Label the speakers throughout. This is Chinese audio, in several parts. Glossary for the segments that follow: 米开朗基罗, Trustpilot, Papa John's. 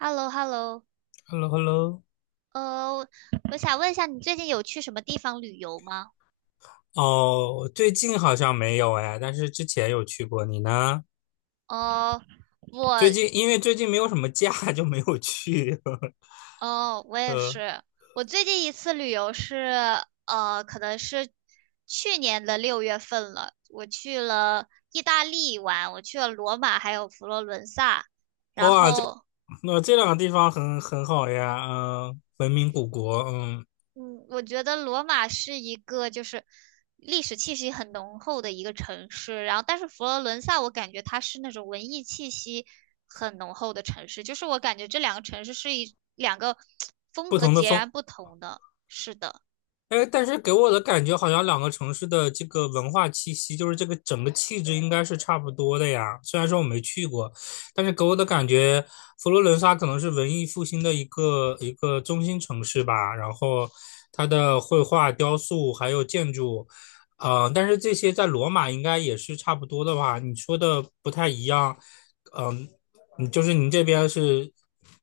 Speaker 1: h e l l o h e l l o
Speaker 2: h e l l o h e l l o
Speaker 1: 呃，我想问一下，你最近有去什么地方旅游吗？
Speaker 2: 哦，最近好像没有哎，但是之前有去过。你呢？
Speaker 1: 哦，我，
Speaker 2: 最近因为最近没有什么假，就没有去。
Speaker 1: 哦，我也
Speaker 2: 呃
Speaker 1: 是，我最近一次旅游是，可能是去年的六月份了，我去了意大利玩，我去了罗马还有佛罗伦萨，然
Speaker 2: 哇，这
Speaker 1: 后
Speaker 2: 这两个地方很好呀，嗯、文明古国，嗯，
Speaker 1: 嗯，我觉得罗马是一个就是历史气息很浓厚的一个城市，然后但是佛罗伦萨我感觉它是那种文艺气息很浓厚的城市，就是我感觉这两个城市是一两个 风
Speaker 2: 不
Speaker 1: 格
Speaker 2: 同的
Speaker 1: 截
Speaker 2: 风
Speaker 1: 然不同的。是的。
Speaker 2: 哎，但是给我的感觉好像两个城市的这个文化气息，就是这个整个气质应该是差不多的呀。虽然说我没去过，但是给我的感觉，佛罗伦萨可能是文艺复兴的一个中心城市吧。然后它的绘画、雕塑还有建筑，但是这些在罗马应该也是差不多的吧？你说的不太一样，呃嗯、你就是您这边是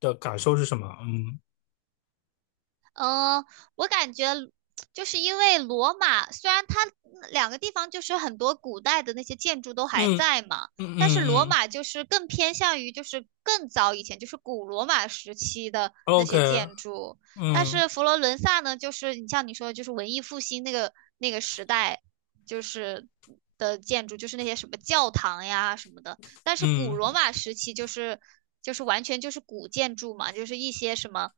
Speaker 2: 的感受是什么？嗯
Speaker 1: 嗯，我感觉就是因为罗马，虽然它两个地方就是很多古代的那些建筑都还
Speaker 2: 嗯
Speaker 1: 在嘛，
Speaker 2: 嗯嗯
Speaker 1: 但是罗
Speaker 2: 嗯
Speaker 1: 马就是更偏向于就是更早以前，就是古罗马时期的那
Speaker 2: ，OK，
Speaker 1: 些建筑。但
Speaker 2: 嗯。
Speaker 1: 是佛罗伦萨呢，就是你像你说的，就是文艺复兴那个时代，就是的建筑，就是那些什么教堂呀什么的，但是古
Speaker 2: 嗯，
Speaker 1: 罗马时期就是就是完全就是古建筑嘛，就是一些什么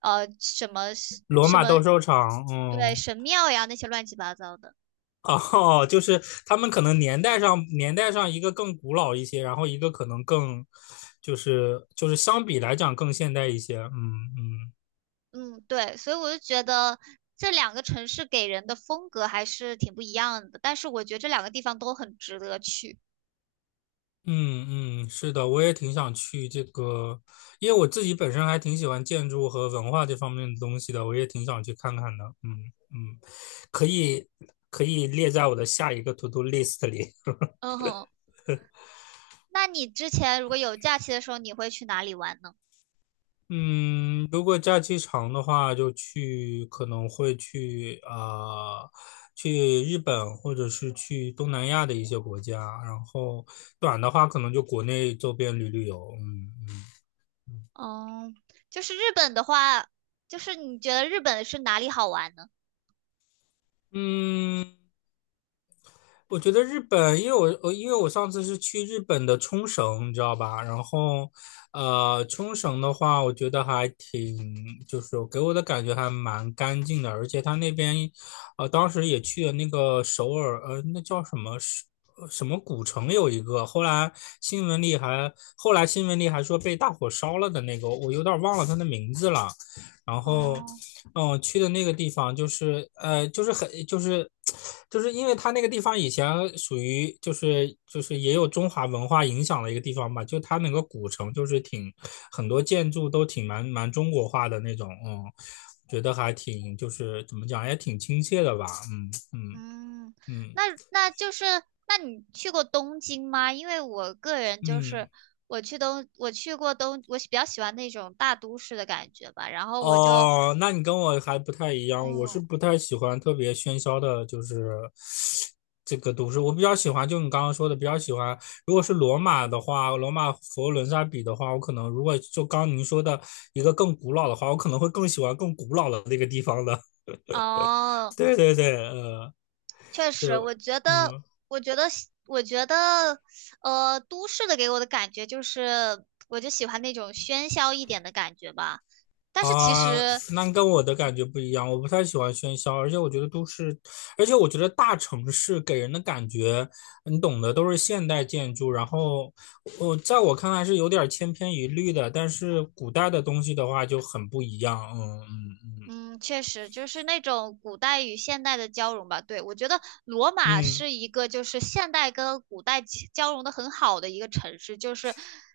Speaker 1: 什么
Speaker 2: 罗
Speaker 1: 什
Speaker 2: 马
Speaker 1: 么
Speaker 2: 斗兽场，
Speaker 1: 对
Speaker 2: 嗯，
Speaker 1: 神庙呀那些乱七八糟的。
Speaker 2: 哦，就是他们可能年代上一个更古老一些，然后一个可能就是相比来讲更现代一些，嗯嗯
Speaker 1: 嗯，对，所以我就觉得这两个城市给人的风格还是挺不一样的，但是我觉得这两个地方都很值得去。
Speaker 2: 嗯嗯，是的，我也挺想去这个，因为我自己本身还挺喜欢建筑和文化这方面的东西的，我也挺想去看看的，嗯嗯，可以可以列在我的下一个 to do list 里。
Speaker 1: 嗯哼，那你之前如果有假期的时候，你会去哪里玩呢？
Speaker 2: 嗯，如果假期长的话，可能会去呃去日本或者是去东南亚的一些国家。然后短的话，可能就国内周边旅游。嗯嗯。
Speaker 1: 嗯，就是日本的话，就是你觉得日本是哪里好玩呢？
Speaker 2: 嗯我觉得日本，因为我上次是去日本的冲绳，你知道吧？然后，冲绳的话，我觉得还挺，就是给我的感觉还蛮干净的，而且他那边，当时也去了那个首尔，那叫什么是什么古城有一个，后来新闻里还说被大火烧了的那个，我有点忘了它的名字了。然后
Speaker 1: 哦。
Speaker 2: 嗯，我去的那个地方就是就是就是因为它那个地方以前属于就是也有中华文化影响的一个地方吧，就它那个古城就是很多建筑都挺蛮中国化的那种，嗯，觉得还挺就是怎么讲也挺亲切的吧，嗯嗯
Speaker 1: 嗯，
Speaker 2: 嗯
Speaker 1: 那那就是，那你去过东京吗？因为我个人就是，
Speaker 2: 嗯
Speaker 1: 我去东，我去过东，我比较喜欢那种大都市的感觉吧。然后我就，
Speaker 2: 哦，那你跟我还不太一样，我是
Speaker 1: 嗯，
Speaker 2: 不太喜欢特别喧嚣的，就是这个都市。我比较喜欢，就你刚刚说的，比较喜欢。如果是罗马的话，罗马佛罗伦萨比的话，我可能如果就刚您说的一个更古老的话，我可能会更喜欢更古老的那个地方的。
Speaker 1: 哦，
Speaker 2: 对对对，
Speaker 1: 确实，
Speaker 2: 就
Speaker 1: 我觉得，
Speaker 2: 嗯。
Speaker 1: 我觉得喜我觉得，都市的给我的感觉就是，我就喜欢那种喧嚣一点的感觉吧。但是其
Speaker 2: 啊，
Speaker 1: 实。
Speaker 2: 那跟我的感觉不一样，我不太喜欢喧嚣，而且我觉得大城市给人的感觉，你懂的，都是现代建筑，然后我看来是有点千篇一律的，但是古代的东西的话就很不一样，嗯嗯
Speaker 1: 嗯，确实就是那种古代与现代的交融吧。对，我觉得罗马
Speaker 2: 嗯嗯，
Speaker 1: 是一个就是现代跟古代其交融的很好的一个城市，就是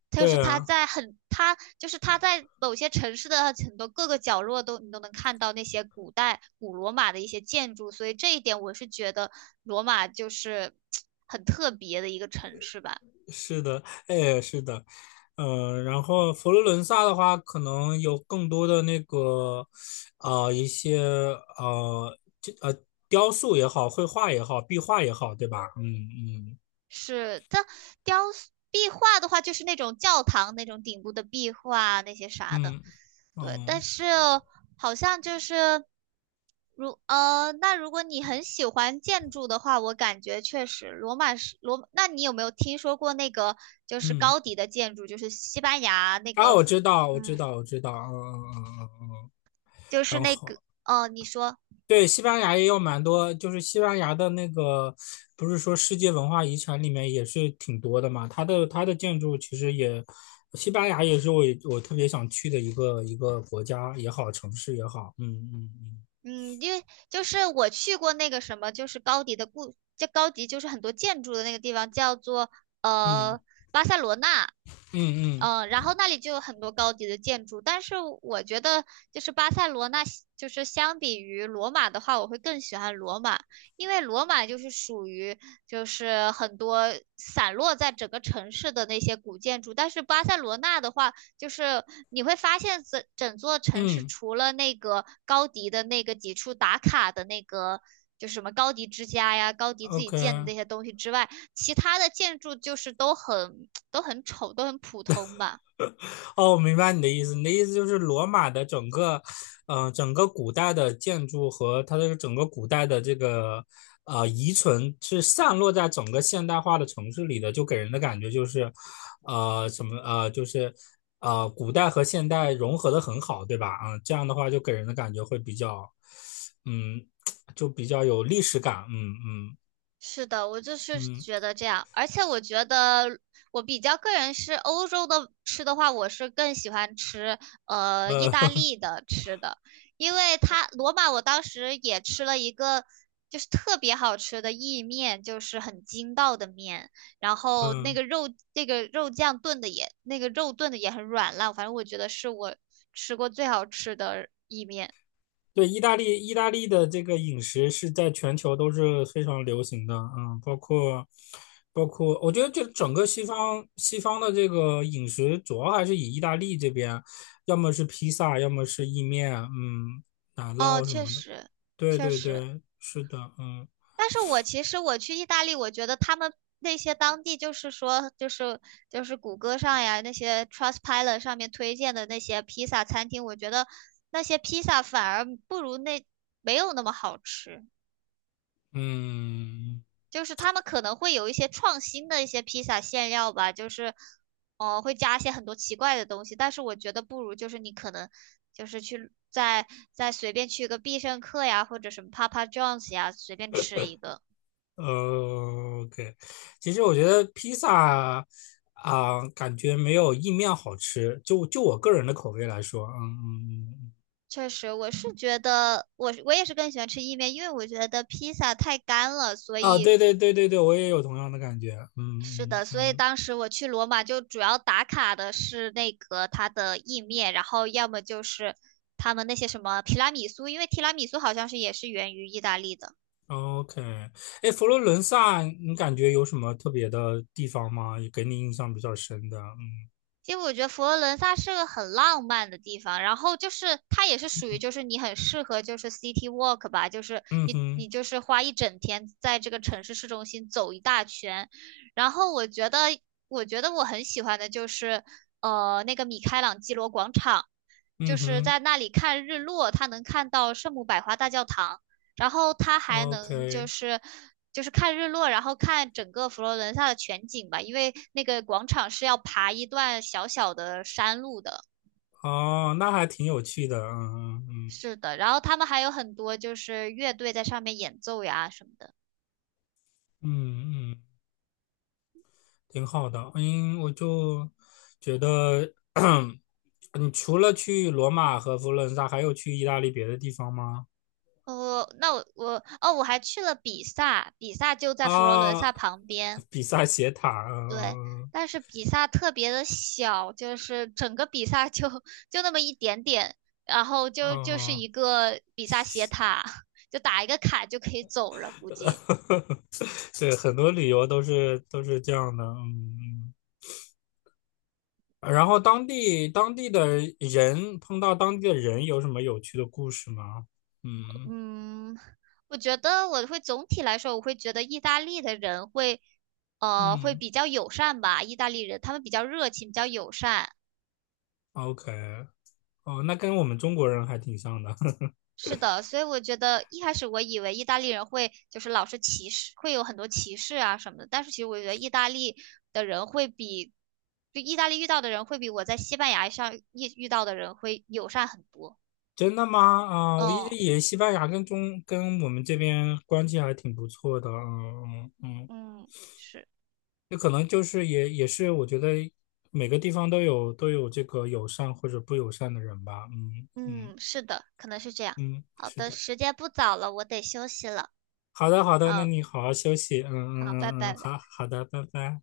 Speaker 1: 就是
Speaker 2: 对
Speaker 1: 它
Speaker 2: 啊。
Speaker 1: 在很它就是它在某些城市的很多各个角落都你都能看到那些古代古罗马的一些建筑，所以这一点我是觉得罗马就是很特别的一个城市吧。
Speaker 2: 是的，哎，是的，嗯，然后佛罗伦萨的话，可能有更多的那个，一些呃，这呃，雕塑也好，绘画也好，壁画也好，对吧？嗯
Speaker 1: 是，它雕塑壁画的话就是那种教堂那种顶部的壁画啊那些啥的。
Speaker 2: 嗯嗯
Speaker 1: 对，但
Speaker 2: 嗯
Speaker 1: 是好像就是如那如果你很喜欢建筑的话，我感觉确实罗马是罗，那你有没有听说过那个就是
Speaker 2: 嗯，
Speaker 1: 高迪的建筑，就是西班牙那
Speaker 2: 啊，
Speaker 1: 个，
Speaker 2: 我知道，我知
Speaker 1: 嗯，
Speaker 2: 道，我知道，嗯嗯嗯嗯嗯，
Speaker 1: 就是
Speaker 2: 然
Speaker 1: 那
Speaker 2: 后
Speaker 1: 个哦，你说，
Speaker 2: 对，西班牙也有蛮多，就是西班牙的那个，不是说世界文化遗产里面也是挺多的嘛。它的建筑其实也，西班牙也是我特别想去的一个国家也好，城市也好。嗯嗯
Speaker 1: 嗯，因为就是我去过那个什么，就是高迪的故，这高迪就是很多建筑的那个地方叫做
Speaker 2: 嗯
Speaker 1: 呃巴塞罗那。
Speaker 2: 嗯嗯
Speaker 1: 嗯，然后那里就有很多高级的建筑，但是我觉得就是巴塞罗那，就是相比于罗马的话，我会更喜欢罗马，因为罗马就是属于就是很多散落在整个城市的那些古建筑，但是巴塞罗那的话，就是你会发现整整座城市
Speaker 2: 嗯嗯
Speaker 1: 除了那个高迪的那个几处打卡的那个。就是什么高迪之家呀，高迪自己建的
Speaker 2: ，OK。
Speaker 1: 那些东西之外，其他的建筑就是都很都很丑，都很普通吧。
Speaker 2: 哦，我明白你的意思。你的意思就是罗马的整个，整个古代的建筑和它的整个古代的这个遗存是散落在整个现代化的城市里的，就给人的感觉就是，就是古代和现代融合的很好，对吧？嗯，这样的话就给人的感觉会比较，嗯，就比较有历史感。嗯
Speaker 1: 是的，我就是
Speaker 2: 嗯
Speaker 1: 觉得这样，而且我觉得我比较个人是欧洲的吃的话，我是更喜欢吃意
Speaker 2: 嗯
Speaker 1: 大利的吃的，因为它罗马我当时也吃了一个就是特别好吃的意面，就是很筋道的面，然 后那
Speaker 2: 嗯。
Speaker 1: 个肉那个肉酱炖的也那个肉炖的也很软烂，反正我觉得是我吃过最好吃的意面。
Speaker 2: 对，意大利，意大利的这个饮食是在全球都是非常流行的，嗯，包括，我觉得这整个西方的这个饮食主要还是以意大利这边，要么是披萨，要么是意面，嗯，奶
Speaker 1: 哦，
Speaker 2: 酪什
Speaker 1: 确
Speaker 2: 么的。
Speaker 1: 实，
Speaker 2: 对
Speaker 1: 确
Speaker 2: 对
Speaker 1: 实。
Speaker 2: 对，是的，嗯
Speaker 1: 但是我其实我去意大利，我觉得他们那些当地就是说，就是就是谷歌上呀，那些 Trustpilot 上面推荐的那些披萨餐厅，我觉得那些披萨反而不如那没有那么好吃。
Speaker 2: 嗯，
Speaker 1: 就是他们可能会有一些创新的一些披萨馅料吧，就是会加一些很多奇怪的东西，但是我觉得不如就是你可能就是去再再随便去个必胜客呀，或者什么 Papa John's 呀，随便吃一个。
Speaker 2: OK，其实我觉得披萨啊，感觉没有意面好吃，就我个人的口味来说，嗯嗯嗯。嗯
Speaker 1: 确实，我是觉得我我也是更喜欢吃意面，因为我觉得披萨太干了，所
Speaker 2: 啊，
Speaker 1: 以
Speaker 2: 对对对对对，我也有同样的感觉。
Speaker 1: 是
Speaker 2: 嗯
Speaker 1: 的，所以
Speaker 2: 嗯
Speaker 1: 当时我去罗马就主要打卡的是那个它的意面，然后要么就是他们那些什么提拉米苏，因为提拉米苏好像是也是源于意大利的。
Speaker 2: 嗯，OK。哎，佛罗伦萨，你感觉有什么特别的地方吗？也给你印象比较深的？嗯
Speaker 1: 其实我觉得佛罗伦萨是个很浪漫的地方，然后就是它也是属于就
Speaker 2: 嗯
Speaker 1: 是你很适合就是 city walk 吧，就是
Speaker 2: 嗯
Speaker 1: 你
Speaker 2: 哼
Speaker 1: 你就是花一整天在这个城市市中心走一大圈，然后我觉得我觉得我很喜欢的就是那个米开朗基罗广场。就
Speaker 2: 嗯
Speaker 1: 是
Speaker 2: 哼
Speaker 1: 在那里看日落，他能看到圣母百花大教堂，然后他还能就
Speaker 2: ，OK。
Speaker 1: 是就是看日落，然后看整个佛罗伦萨的全景吧，因为那个广场是要爬一段小小的山路的。
Speaker 2: 哦，那还挺有趣的。嗯嗯
Speaker 1: 是的，然后他们还有很多就是乐队在上面演奏呀什么的。
Speaker 2: 嗯嗯嗯，挺好的。嗯，我就觉得，你除了去罗马和佛罗伦萨，还有去意大利别的地方吗？
Speaker 1: 哦，那我我哦，我还去了比萨，比萨就在佛罗伦
Speaker 2: 啊，
Speaker 1: 萨旁边。
Speaker 2: 比萨斜塔。
Speaker 1: 对，
Speaker 2: 嗯嗯
Speaker 1: 但是比萨特别的小，就是整个比萨就 就那么一点点，然后就就是
Speaker 2: 嗯。
Speaker 1: 一
Speaker 2: 嗯
Speaker 1: 个比萨斜塔，就打一个卡就可以走了，估计。
Speaker 2: 对，很多旅游都是这样的，嗯。嗯然后当地的人碰到当地的人有什么有趣的故事吗？嗯
Speaker 1: 嗯，我觉得我会总体来说，我会觉得意大利的人会，会
Speaker 2: 嗯
Speaker 1: 比较友善吧，意大利人他们比较热情，比较友善。
Speaker 2: ，OK，哦，那跟我们中国人还挺像的，
Speaker 1: 是的，所以我觉得一开始我以为意大利人会就是老是歧视，会有很多歧视啊什么的，但是其实我觉得意大利的人会比，就意大利遇到的人会比我在西班牙上遇遇到的人会友善很多。
Speaker 2: 真的吗？啊、我一直
Speaker 1: 哦，
Speaker 2: 以为西班牙跟我们这边关系还挺不错的，嗯嗯嗯，
Speaker 1: 嗯，是，
Speaker 2: 那可能就是也是我觉得每个地方都有这个友善或者不友善的人吧，嗯嗯
Speaker 1: 嗯，是的，可能是这样。
Speaker 2: 嗯，
Speaker 1: 好
Speaker 2: 是
Speaker 1: 的，
Speaker 2: 的。
Speaker 1: 时间不早了，我得休息了。
Speaker 2: 好的，好的，那
Speaker 1: 啊，
Speaker 2: 你好好休息。嗯
Speaker 1: 好，拜
Speaker 2: 嗯嗯嗯，嗯
Speaker 1: 拜。
Speaker 2: 好好的，拜拜。